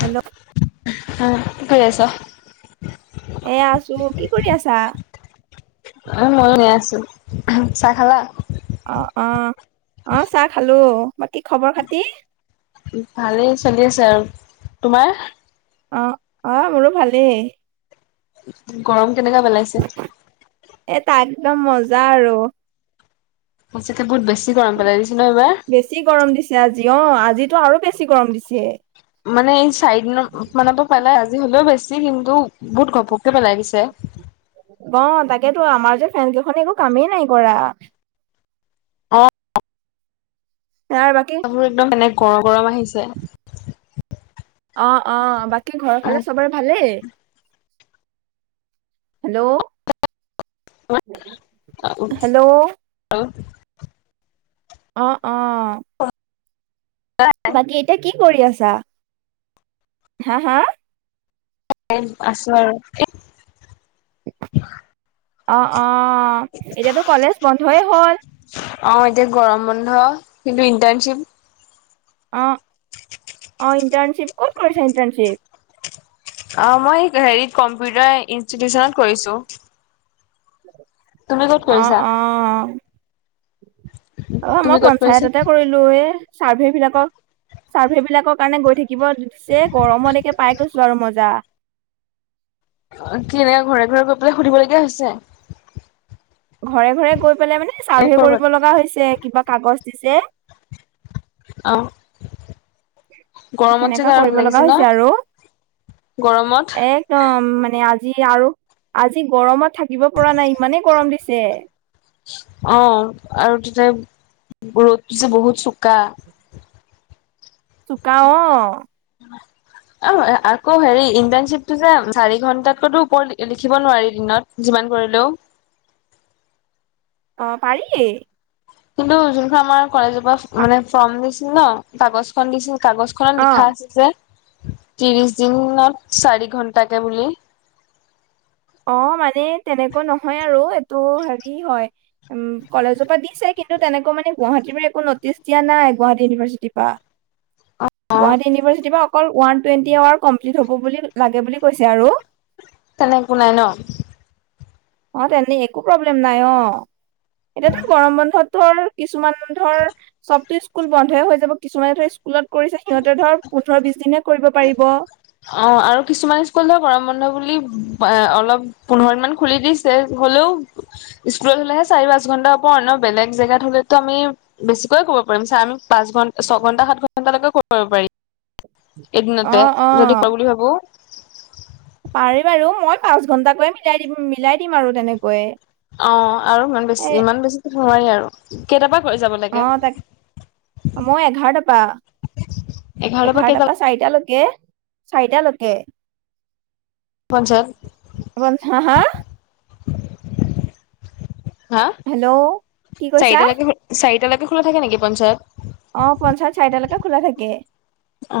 Hello কি কৰি আছ? এয়া আছো, কি কৰি আছা? অ', ময়ো এনে আছো চাহ খালা। অ', অ', অ', চাহ খালো। বাকী খবৰ খাতি? ভালেই চলি আছে আৰু তোমাৰ? অ', অ', মোৰো ভালেই। গৰম কেনেকা পেলাইছে। এ তাই একদম মজা আৰু। সঁচাকে বহুত বেছি গৰম পেলাই দিছে ন এইবাৰ অহ, আজিতো আৰু বেছি গৰম দিছে। মানে এই চাৰিদনৰ মানৰ পৰা পালে আজি হলেও বেছি কিন্তু বহুত ঘপককে পেলাই দিছে। গ তাকেতো আমাৰ যে ফেন কেইখনে একো কামেই নাই কৰা। অহ। তাৰ বাকী বতাহ বোৰ একদম এনে গৰ গৰম আহিছে। অ', অ', বাকী ঘৰৰ ফালে চবৰে ভালেই। হেল্ল'। হেল্ল'। [inaudible] অ', অ'। বাকী এতিয়া কি কৰি আছা হা, হা [unintelligible] আছো আৰু। অ', অ', এতিয়াতো কলেজ বন্ধয়ে হ'ল। অ', এতিয়া গৰম বন্ধ কিন্তু ইণ্টাৰ্ণশ্বিপ। অ', অ', ইণ্টাৰ্ণশ্বিপ ক'ত কৰিছে ইণ্টাৰ্ণশ্বিপ। অ', মই হেৰিত কম্পিউটাৰ ইনষ্টিটিউচনত কৈছো। অ', অ'। অ', তুমি মই ক'ত কৰিছা? পঞ্চায়ততে কৰিলো এই চাৰ্ভে বিলাকক চাৰ্ভে বিলাকৰ কাৰণে গৈ থাকি থাকিব দিছে গৰমত একে পাই কৈছো আৰু মজা। কেনেকে ঘৰে ঘৰে গৈ পেলাই সুধিবলগীয়া হৈছে। ঘৰে ঘৰে গৈ পেলাই মানে চাৰ্ভে কৰ'বাত কৰিব লগা হৈছে কিবা কাগজ দিছে। অম। সেনেকা কৰিব লগা ন হৈছে আৰু। গৰমত একদম মানে আজি যি আৰু আজি গৰমত থাকিব পৰা নাই ইমানেই গৰম দিছে। অ', আৰু তাতে ৰ'দ যে বহুত চোকা। চোকা অ'। অ', আকৌ হেৰি ইণ্টাৰ্ণশ্বিপতটো যে চাৰি ঘন্টাতকৈতো ওপৰ লিখিব নোৱাৰি দিনত যিমান কৰিলেও। [inaudible] অহ পাৰি এ কিন্তু যোনখন আমাৰ কলেজৰ পৰা মানে ফৰ্ম দিছিল ন কাগজ খন দিছিল। কাগজ খত অ'। লিখা আছে যে ত্ৰিশ দিনত চাৰি ঘন্টাকে বুলি অ', মানে তেনেকৈ নহয় আৰু এইটো হেৰি হয় উ কলেজৰ পৰা দিচে কিন্তু তেনেকুৱা মানে গুৱাহাটীৰ পৰা একো নটিচ দিয়া নাই গুৱাহাটী ইউনিভাৰ্চিটিৰ পৰা অ অ গুৱাহাটী ইউনিভাৰ্চিটি প অকল ওৱান টুৱেন্টি আৱাৰ কমপ্লিট হ'ব বুলি লাগে বুলি কৈছে আৰু তেনেক একো নাই ন। অ', তেনে একো প্ৰব্লেম নাই অ', এতিয়াতো গৰম বন্ধত ৰ কিছুমান ধৰ চবতো স্কুল বন্ধই হৈ যাব কিছুমানে স্কুল স্কুলত কৰিছে সিহঁতে ধৰ পোন্ধৰ বিশ দিনেহে কৰিব পাৰিব। অ' আৰু কিছুমান স্কুল ধৰ গৰম বন্ধ বুলি অলপ পোন্ধৰ দিন মান খুলি দিছে। হলেও স্কুলত হ'লেহে চাৰি পাঁচ ঘন্টা ওপৰ ন' বেলেগ জেগাত হ'লেতো আমি বেছিকয়ে ক'ব ছ আমি পাঁচ ঘটা, ছঘন্টা, সাত ঘণ্টালৈকে কৰিব কৰিব পাৰিম। এদিনতে যদি কৰোঁ বুলি ভাবোঁ। পাৰে বাৰু, মই পাঁচ ঘন্টাকৈয়ে মিলাই দিম মিলাই দিম আৰু তেনেকৈয়ে। অ' আৰু ইমান বেছি ইমান বেছি নোৱাৰি আৰু কেইটাপা অ' তাক, মই এঘাৰটাপা। এঘাৰটাৰ পৰা কেইটা এঘাৰটাৰপা চাৰিটালৈকে চাৰিটালৈকে। পঞ্চায়ত হা হা? হা? হেল্ল' কি কৈছা চাৰিটালৈকে চাৰিটালৈকে খোলা থাকে নেকি পঞ্চায়ত? অ' পঞ্চায়ত চাৰিটালৈকে খোলা থাকে। অ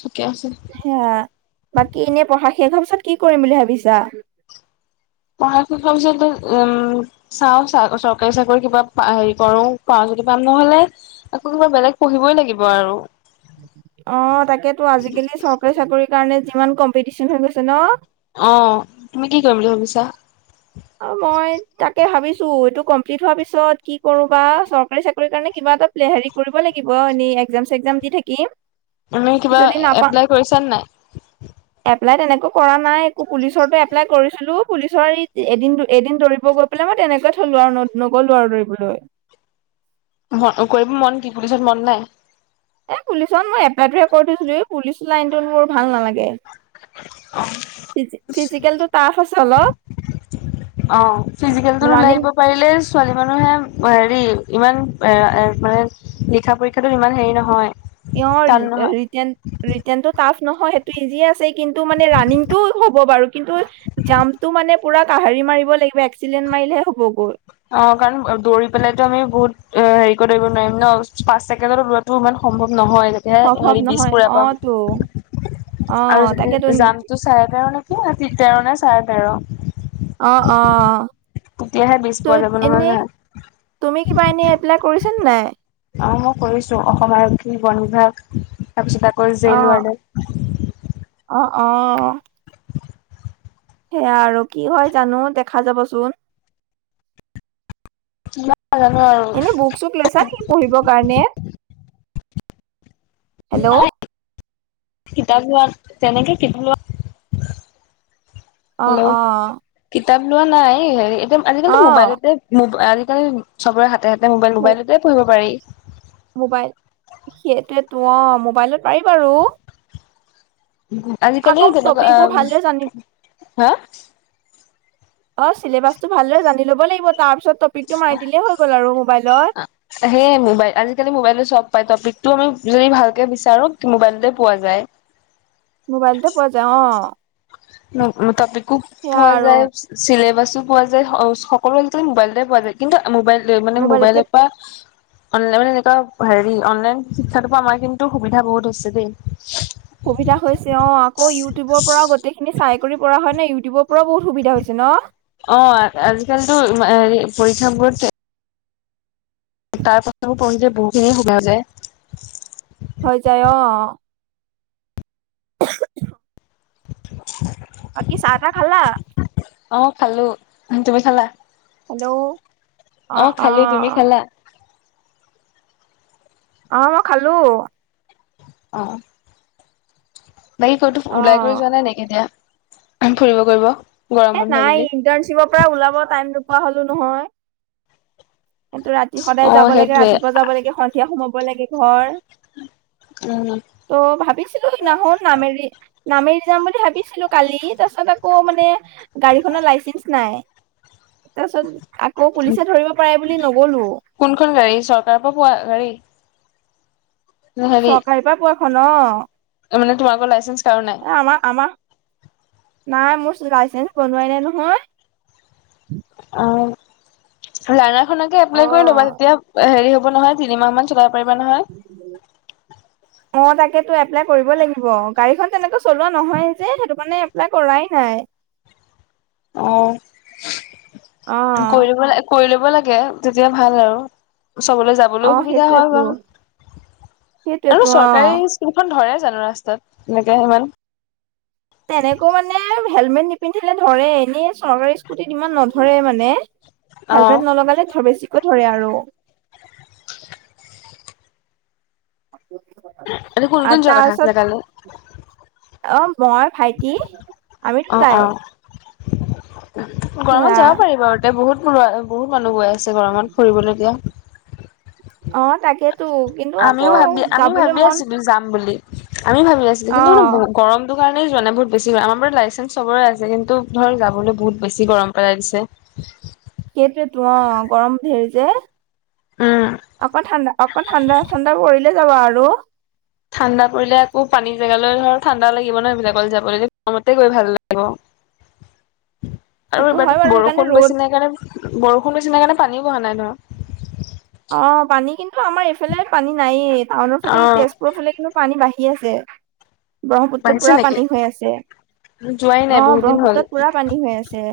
ঠিকে আছে হেয়া, বাকী এনেই পঢ়া শেষ হোৱাৰ পিছত কি কৰিম বুলি ভাবিছা? পঢ়া শেষ হোৱাৰ পিছত উম, চাও চৰকাৰী চাকৰি কিবা হেৰি কৰোঁ পা কুটি পাম নহ'লে আকৌ কিবা বেলেগ পঢ়িবই লাগিব আৰু অ' তাকেইতো আজিকালি চৰকাৰী চাকৰি কাৰণে যিমান কম্পিটিচন হৈ গৈছে ন'? অ'। তুমি কি কৰিম বুলি ভাবিছা? অ মই তাকে ভাবিছোঁ, এইটো কমপ্লিট হোৱাৰ পিছত কি কৰোঁ বা চৰকাৰী চাকৰিৰ কাৰণে কিবা এটা প্লে হেৰি কৰিব লাগিব। কিব এক্সাম চেগজাম দি থাকিম। এনে কিবা যদি নাপা এপ্লাই কৰিছানে নাই? এপ্লাই তেনেকৈ কৰা নাই, একো পুলিচৰো এপ্লাই কৰিছিলো পুলিচৰ ইত এদিন এদিন দৌৰিব গৈ পেলাই মই তেনেকৈ থলো আৰু ন' নগ'লো আৰু দৌৰিবলৈ। ম কৰিব মন কি পুলিচত মন নাই? এ, পুলিচত মই এপ্লাইটো কৰি থৈছিলো, এই পুলিচ লাইনটোত মোৰ ভাল নালাগে। ফিজে-ফিজিকেলটো টাফ আছে অলপ। অ' ফিজিকেলটোত ওলাই ৰানিং আহিব পাৰিলে ছোৱালী মানুহে হেৰি ইমান এ, এ, মানে লিখা পৰীক্ষাতো ইমান হেৰি নহয়। ইহল টান নহয় ৰিটেনটো টাফ নহয় সেইটো ইজিয় আছে। কিন্তু মানে ৰাণিংটো হ'ব বাৰু কিন্তু জাম্পটো মানে পুৰা কাহাৰি মাৰিব লাগিব, এক্সডেণ্ট মাৰিলে অ' কাৰণ দৌৰি পেলাইতো আমি বহুত অ' হেৰি কৰিব নোৱাৰিম ন' পাঁচ ছেকেণ্ডত লোৱাটো ইমান সম্ভৱ নহয় তেতিয়াহে সম্ভৱ হেৰি বিজ নহয় পুৰে অ তো অ পাম। আৰু তাকেতো যদি জামটো চাৰে তেৰ নেকি হ তেৰ নে চাৰে তেৰ? অ', অ', অ'। তেতিয়াহে বিজ পোৱা ত' যাব নহ'লে এনেই নাই। তুমি কিবা এনে এপ্লাই কৰিছা নে নাই? অ' মই কৰিছোঁ, অসম আৰক্ষী, বন বিভাগ। তাৰপিছত আকৌ অ', জেইলোৱানে। অ', অ'। [inaudible] সেয়া আৰু কি হয় জানো দেখা যাবচোন। কিমান নাজানো আৰু এনে বুক চুক লৈছা নেকি পঢ়িবৰ কাৰণে? হেল্ল' নাই কিতাপ লোৱাৰ তেনেকে কিতাপ লোৱা অ', হেল্ল' অ'। কিতাপ লোৱা নাই হেৰি এতিয়া আজিকালিতো অ', মোবাইলতে আজিকালি চবৰে হাতে হাতে মোবাই মো- মোবাইলতে পঢ়িব পাৰি। মোবাইল সেইটোৱতো। অ' মোবাইলত পাৰি বাৰু। আজিকালি আকৌ তে, টপিক বোৰ ভালদৰে জানি হা অ' চেলেবাচটো ভালদৰে জানি লব লাগিব তাৰ পিছত টপিকটো মাৰি দিলেই হৈ গ'ল আৰু মোবাইলত। সেই মোবাইল আজিকালি মোবাইলো চব পাই টপিক আমি যদি ভালকে বিচাৰো মোবাইলতে পোৱা যায়। মোবাইলতে পোৱা যায় অ'। টপিকো সেয়া পোৱা আৰু যায় চিলেবাছ পোৱা যায় সকলো আজিকালি মোবাইলতে পোৱা যায় কিন্তু মোবাইল মানে মোবাইলতে মোবাইলৰ পৰা অনলাইন মানে এনেকুৱা হেৰি অনলাইন শিক্ষাৰ পৰা আমাৰ কিন্তু সুবিধা বহুত হৈছে দেই। সুবিধা হৈছে অ', আকৌ ইউটিউবৰ পৰাও গোটেইখিনি চাই কৰি পৰা হয় নে ইউটিউবৰ পৰাও বহুত সুবিধা হৈছে ন। অ' আজিকালিতো পৰীক্ষা বোৰত তাৰ পৰাতো পঢ়িলে যে বহুখিনি সময় যায়। হৈ যায় অ'। [inaudible] বাকি চাহ তাহ খালা? অ, খালো তুমি খালা? হেল্ল'। অ, খালো তুমি খালা? অ' মই খালো। অঁ। বাকী কতো অ'। ওলাই কৰি যোৱা নাই নেকি এতিয়া ফুৰিব কৰিব। গৰম এ বন্ধ নাই বুলি ইন্টাৰ্ণশ্বিপৰ পৰা ওলাব টাইম নোপোৱা হলো নহয়। এটো ৰাতি সদায় অ যাব লাগে সেইটোৱে ৰাতিপুৱা যাব লাগে সন্ধিয়া সোমাব লাগে ঘৰ। উম ত' ভাবিছিলো সেইদিনাখন নামেৰি নামেৰি যাম বুলি ভাবিছিলো কালি তাৰ পিছত আকৌ মানে গাড়ীখনৰ লাইচেন্ঞ্চ নাই তাৰপিছত আকৌ পুলিচে ধৰিব পাৰে বুলি নগলো। কোনখন গাড়ী চৰকাৰৰ পৰা পোৱা গাড়ী হেৰি চৰকাৰীৰ পৰা [unintelligible] মানে তোমালোকৰ লাইচেঞ্চ এ', আমা আমা নাই মোৰ লাইচেঞ্চ বনোৱাই নাই নহয়। লাৰ্ণাৰ খনকে এপ্লাই কৰি অ'। ল'বা তেতিয়া হেৰি হ'ব নহয় তিনিমাহ মান চলাই পাৰিবা নহয়। অ' তাকে তো এপ্লাই কৰিব লাগিব গাড়ীখন তেনেকে চলোৱা নহয় যে সেইটো কাৰে এপ্লাই কৰাই নাই। হয়। অ অ' কৰিব ল কৰি ল লাগে তেতিয়া ভাল আৰু। চবলৈ অ যাবলৈও সুবিধা হয় সেইটোয়েতো বা আৰু সেইটোয়েতো অ চৰকাৰী স্কুলখন ধৰে। জানো ৰাস্তাত এনেকে সিমান। তেনেকৈ মানে হেলমেট নিপিন্ধিলে ধৰে এনেই চৰকাৰী স্কুটিত ইমান নধৰে মানে অ হেলমেট নলগালে বেছিকৈ ধৰে আৰু। এইটো কোন আৰু কোন যোৱা কথা তাৰপিছত আছিলে কাললৈ। অ, মই ভাইটি আমি অ দুইটাই। অ গৰমত যাব পাৰিব আৰু এয়া বহুত বহুত মানুহ গৈ আছে গৰমত ফুৰিবলগীয়া। অ' তাকেইেতো কিন্তু আমিও আকৌ ভাবি আমি যাবলৈ ভাবি মন আছিলো যাম বুলি আমি ভাবি আছিলো অ কিন্তু মানে গৰম এইটো কাৰণেই যোৱা নাই বহুত বেছি গৰম আমাৰ লাইচেঞ্চ চবৰে আছে কিন্তু ধৰক যাবলৈ বহুত বেছি গৰম পেলাই দিছে। সেইটোৱে তো অ', গৰমত হেৰি যে উম অকণ ঠাণ্ডা অকণ ঠাণ্ডা ঠাণ্ডা পৰিলে যাবা আৰু। ঠাণ্ডা পৰিলে আকৌ পানী জেগালৈ ধৰ ঠাণ্ডা লাগিব ন যাবলৈ গৰমতে গৈ ভাল লাগিব। [inaudible] আৰু সেইটো হয় বাৰু এইবাৰটো কাৰণে বৰষুণ ৰ'দ বেছি নাই কাৰণে বৰষুণ বেছি নাই কাৰণে পানী বহা নাই ধৰক। অ পানী কিন্তু আমাৰ এইফালে পানী নায়ে, টাউনৰ অ ফালে কি তেজপুৰৰ ফালে কিন্তু পানী বাঢ়ি আছে ব্ৰহ্মপুত্ৰত বাঢ়িছে পুৰা নেকি পানী হৈ আছে। যোৱাই নাই অহ বহুত দিন হ'ল ব্ৰহ্মপুত্ৰত পুৰা পানী হৈ আছে।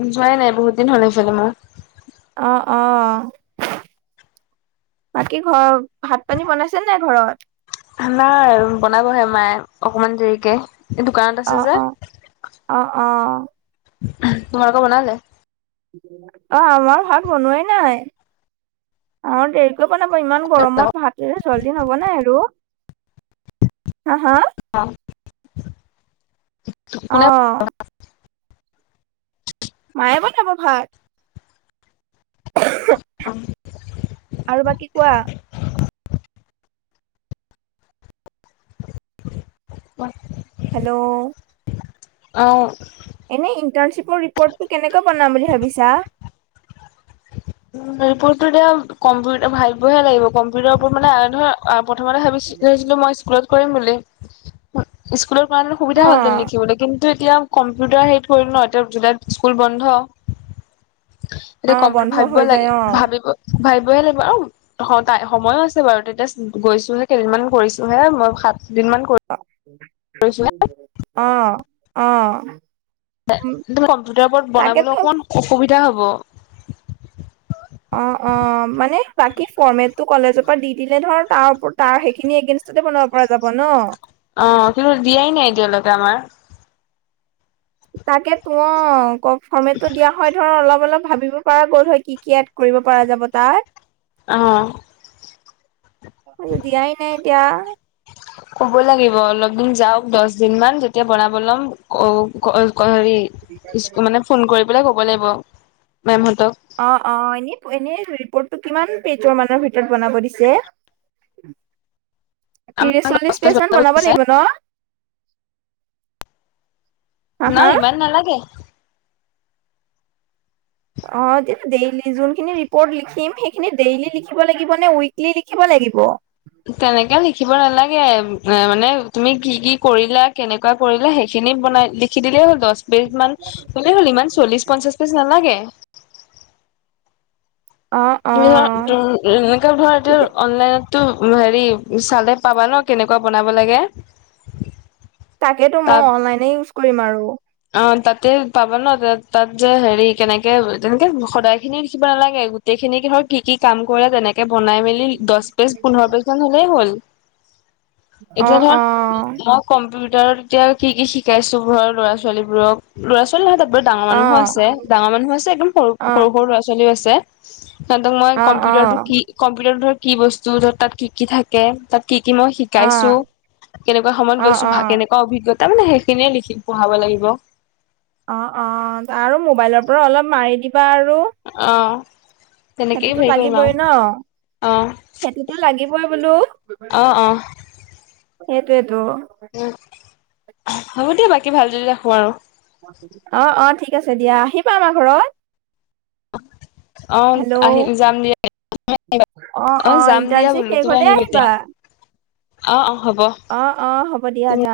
যোৱাই নাই বহুত দিন হ'লে সেইফালে মই। অহ অহ। বাকী ঘৰ, ভাত পানী বনাইছে নে ঘৰত। নাই বনাবহে মায়ে অকমান দেৰিকে। এই দোকানত আছে অ' অ' যে। অ' অ' তোমালোকৰ বনালে? অ আমাৰ ভাত বনোৱাই নাই, আমাৰ দৰি বনাব, ইমান গৰমত ভাতে জল্দি নবনাই আৰু। হা হা অ অ' [unintelligible] [inaudible] মায়ে বনাব ভাত। আৰু বাকী কোৱা? [unintelligible] হেল্ল' অহ। এনে ইন্টাৰণশ্বিপৰ ৰিপৰ্টটো কেনেকৈ বনাম বুলি ভাবিছা? উ ৰিপটো এতিয়া কম্পিউাৰ, ভাবিবহে লাগিব। কম্পিউটাৰৰ ওপৰত মানে ধৰা প্ৰথমতে ভাবি ছিলো মই স্কুলত কৰিম বুলি। স্কুলৰ কাৰহেতেন সুবিধা হ'লতেন অ' লিখিবলৈ। কিন্তু এতিয়া কম্পিউটাৰ হেৰি কৰিল ন এতিয়া জুলাইত স্কুল বন্ধ। এতিয়া অ' কম্প বন্ধ ভাবিব হৈ লাগে যায় অ' ভাবিব। ভাবিবই লাগিব আৰু, এসপ্তাহ সময়ো আছে বাৰু, এতিয়া গৈছোহে কেইদিনমানান কৰিছো হে মই দিন মান কৰিছোহে অহ অহ। কম্পিউটাৰৰ ওপৰত বনাবলৈ অকমান অসুবিধা হ'ব। অ অ মানে বাকী ফৰ্মেটটো কলেজত দি দিলে ধৰ তাৰ ওপ তাৰ সেইখিনি এগেনষ্টতে বনাব পৰা যাব ন। অ কিন্তু দিয়াই নাই এতিয়ালৈকে আমাৰ। তাকে [unintelligible] ফৰ্মেটটো দিয়া হয় ধৰ অলপ অলপ ভাবিব পৰা গ'ল হয় কি কি এড কৰিব পৰা যাব তাত। আহ। দিয়াই নাই এতিয়া। ক'ব লাগিব, অলপ দিন যাওক দহ দিন মান যেতিয়া বনাব ল'ম ক হেৰি ইছ মানে ফোন কৰি পেলাই ক'ব লাগিব। মেমহঁতক অ অ এনে এনেই ধৰি কিমান পেজৰ মানৰ ভিতৰত বনাব দিছে? আমাক ত্ৰিশ দহ চল্লিশ পেজ মান বনাব দিছে লাগিব ন? হা হা নাই ইমান নালাগে। অ [unintelligible] যোনখিন ৰিপৰট লিখিম সেইখিন ডেইলি লিখ লাগিব নে উইলি লিখ লাগ [inaudible] তেনেকে লিকিব নালাগে, এ মানে তুমি কি কি কৰিলা কেনেকুৱা কৰিলা সেইখিনি বনাই লিখি দিলেই হ'ল, দহ-বিজ মান হ'লেই হ'ল, ইমান চল্লিশ-পঞ্চাশ পেজ নালাগে। অ', [unintelligible] অ', তেতিয়া- অনলাইনতো হেৰি চালে পাবা ন কেনেকুৱা বনাব লাগে। তাকেতো মই তাত অনলাইনে ইউজ কৰিম আৰু। অ তকেই পাবা ন তাত যে হেৰি কেনেকে তেনেকে সদায় খিনিও লিখিব নালাগে, গোটেই খিনিৰ কি কি কি কাম কৰা যেনেকে বনাই মেলি দহ পেজ পোন্ধৰ পেজ মান হলেই হ'ল। অ এতিয়া ধৰা অ মই কম্পিউ তেতিয়া কি কি শিকাইছো ঘৰৰ ল'ৰা ছোৱালীবোৰক, ল'ৰা ছোৱালী নহয় ত বত, ডাঙৰ অ মানুহো আছে ডাঙৰ মানুহো আছে একদম সৰু অ সৰু, সৰু ল'ৰা ছোৱালীও আছে। সিহঁতক মই অ অ কম্পিউটাৰটো কি কম্পিউটাৰ ধৰ, কি বস্তু ধৰ, তাত কি কি থাকে তাত। কি কি মই অ শিকাইছো অ কেনেকুৱা সময়ত অ গৈছো ভ, কেনেকুৱা অভিজ্ঞতা। তাৰমানে সেইখিনিয়ে লিখি পঢ়াব লাগিব। অ, অ, আৰু মোবাইলৰ পৰা অলপ মাৰি দিবা আৰু। অ তেনেকেই সেইটোতো হেৰি কৰিম লাগিবই আৰু ন। অ সেইটোতো লাগিবই বোলো অ অ সেইটোয়েতো। হ'ব দিয়া বাকী, ভাল যদি ৰাখো আৰু। অ, অ, ঠিক আছে দিয়া আহিবা আমাৰ ঘৰত। অ, হেল্ল' আহিম, যাম দিয়া। অ, যাম দিয়া ইণ্টাৰ্ণশ্বিপ বোলো, শেষ তুমি হলে আহিব এতিয়া আহিবা অ, অ, হ'ব অ, অ, ‌হ'ব দিয়া তুমি যাম।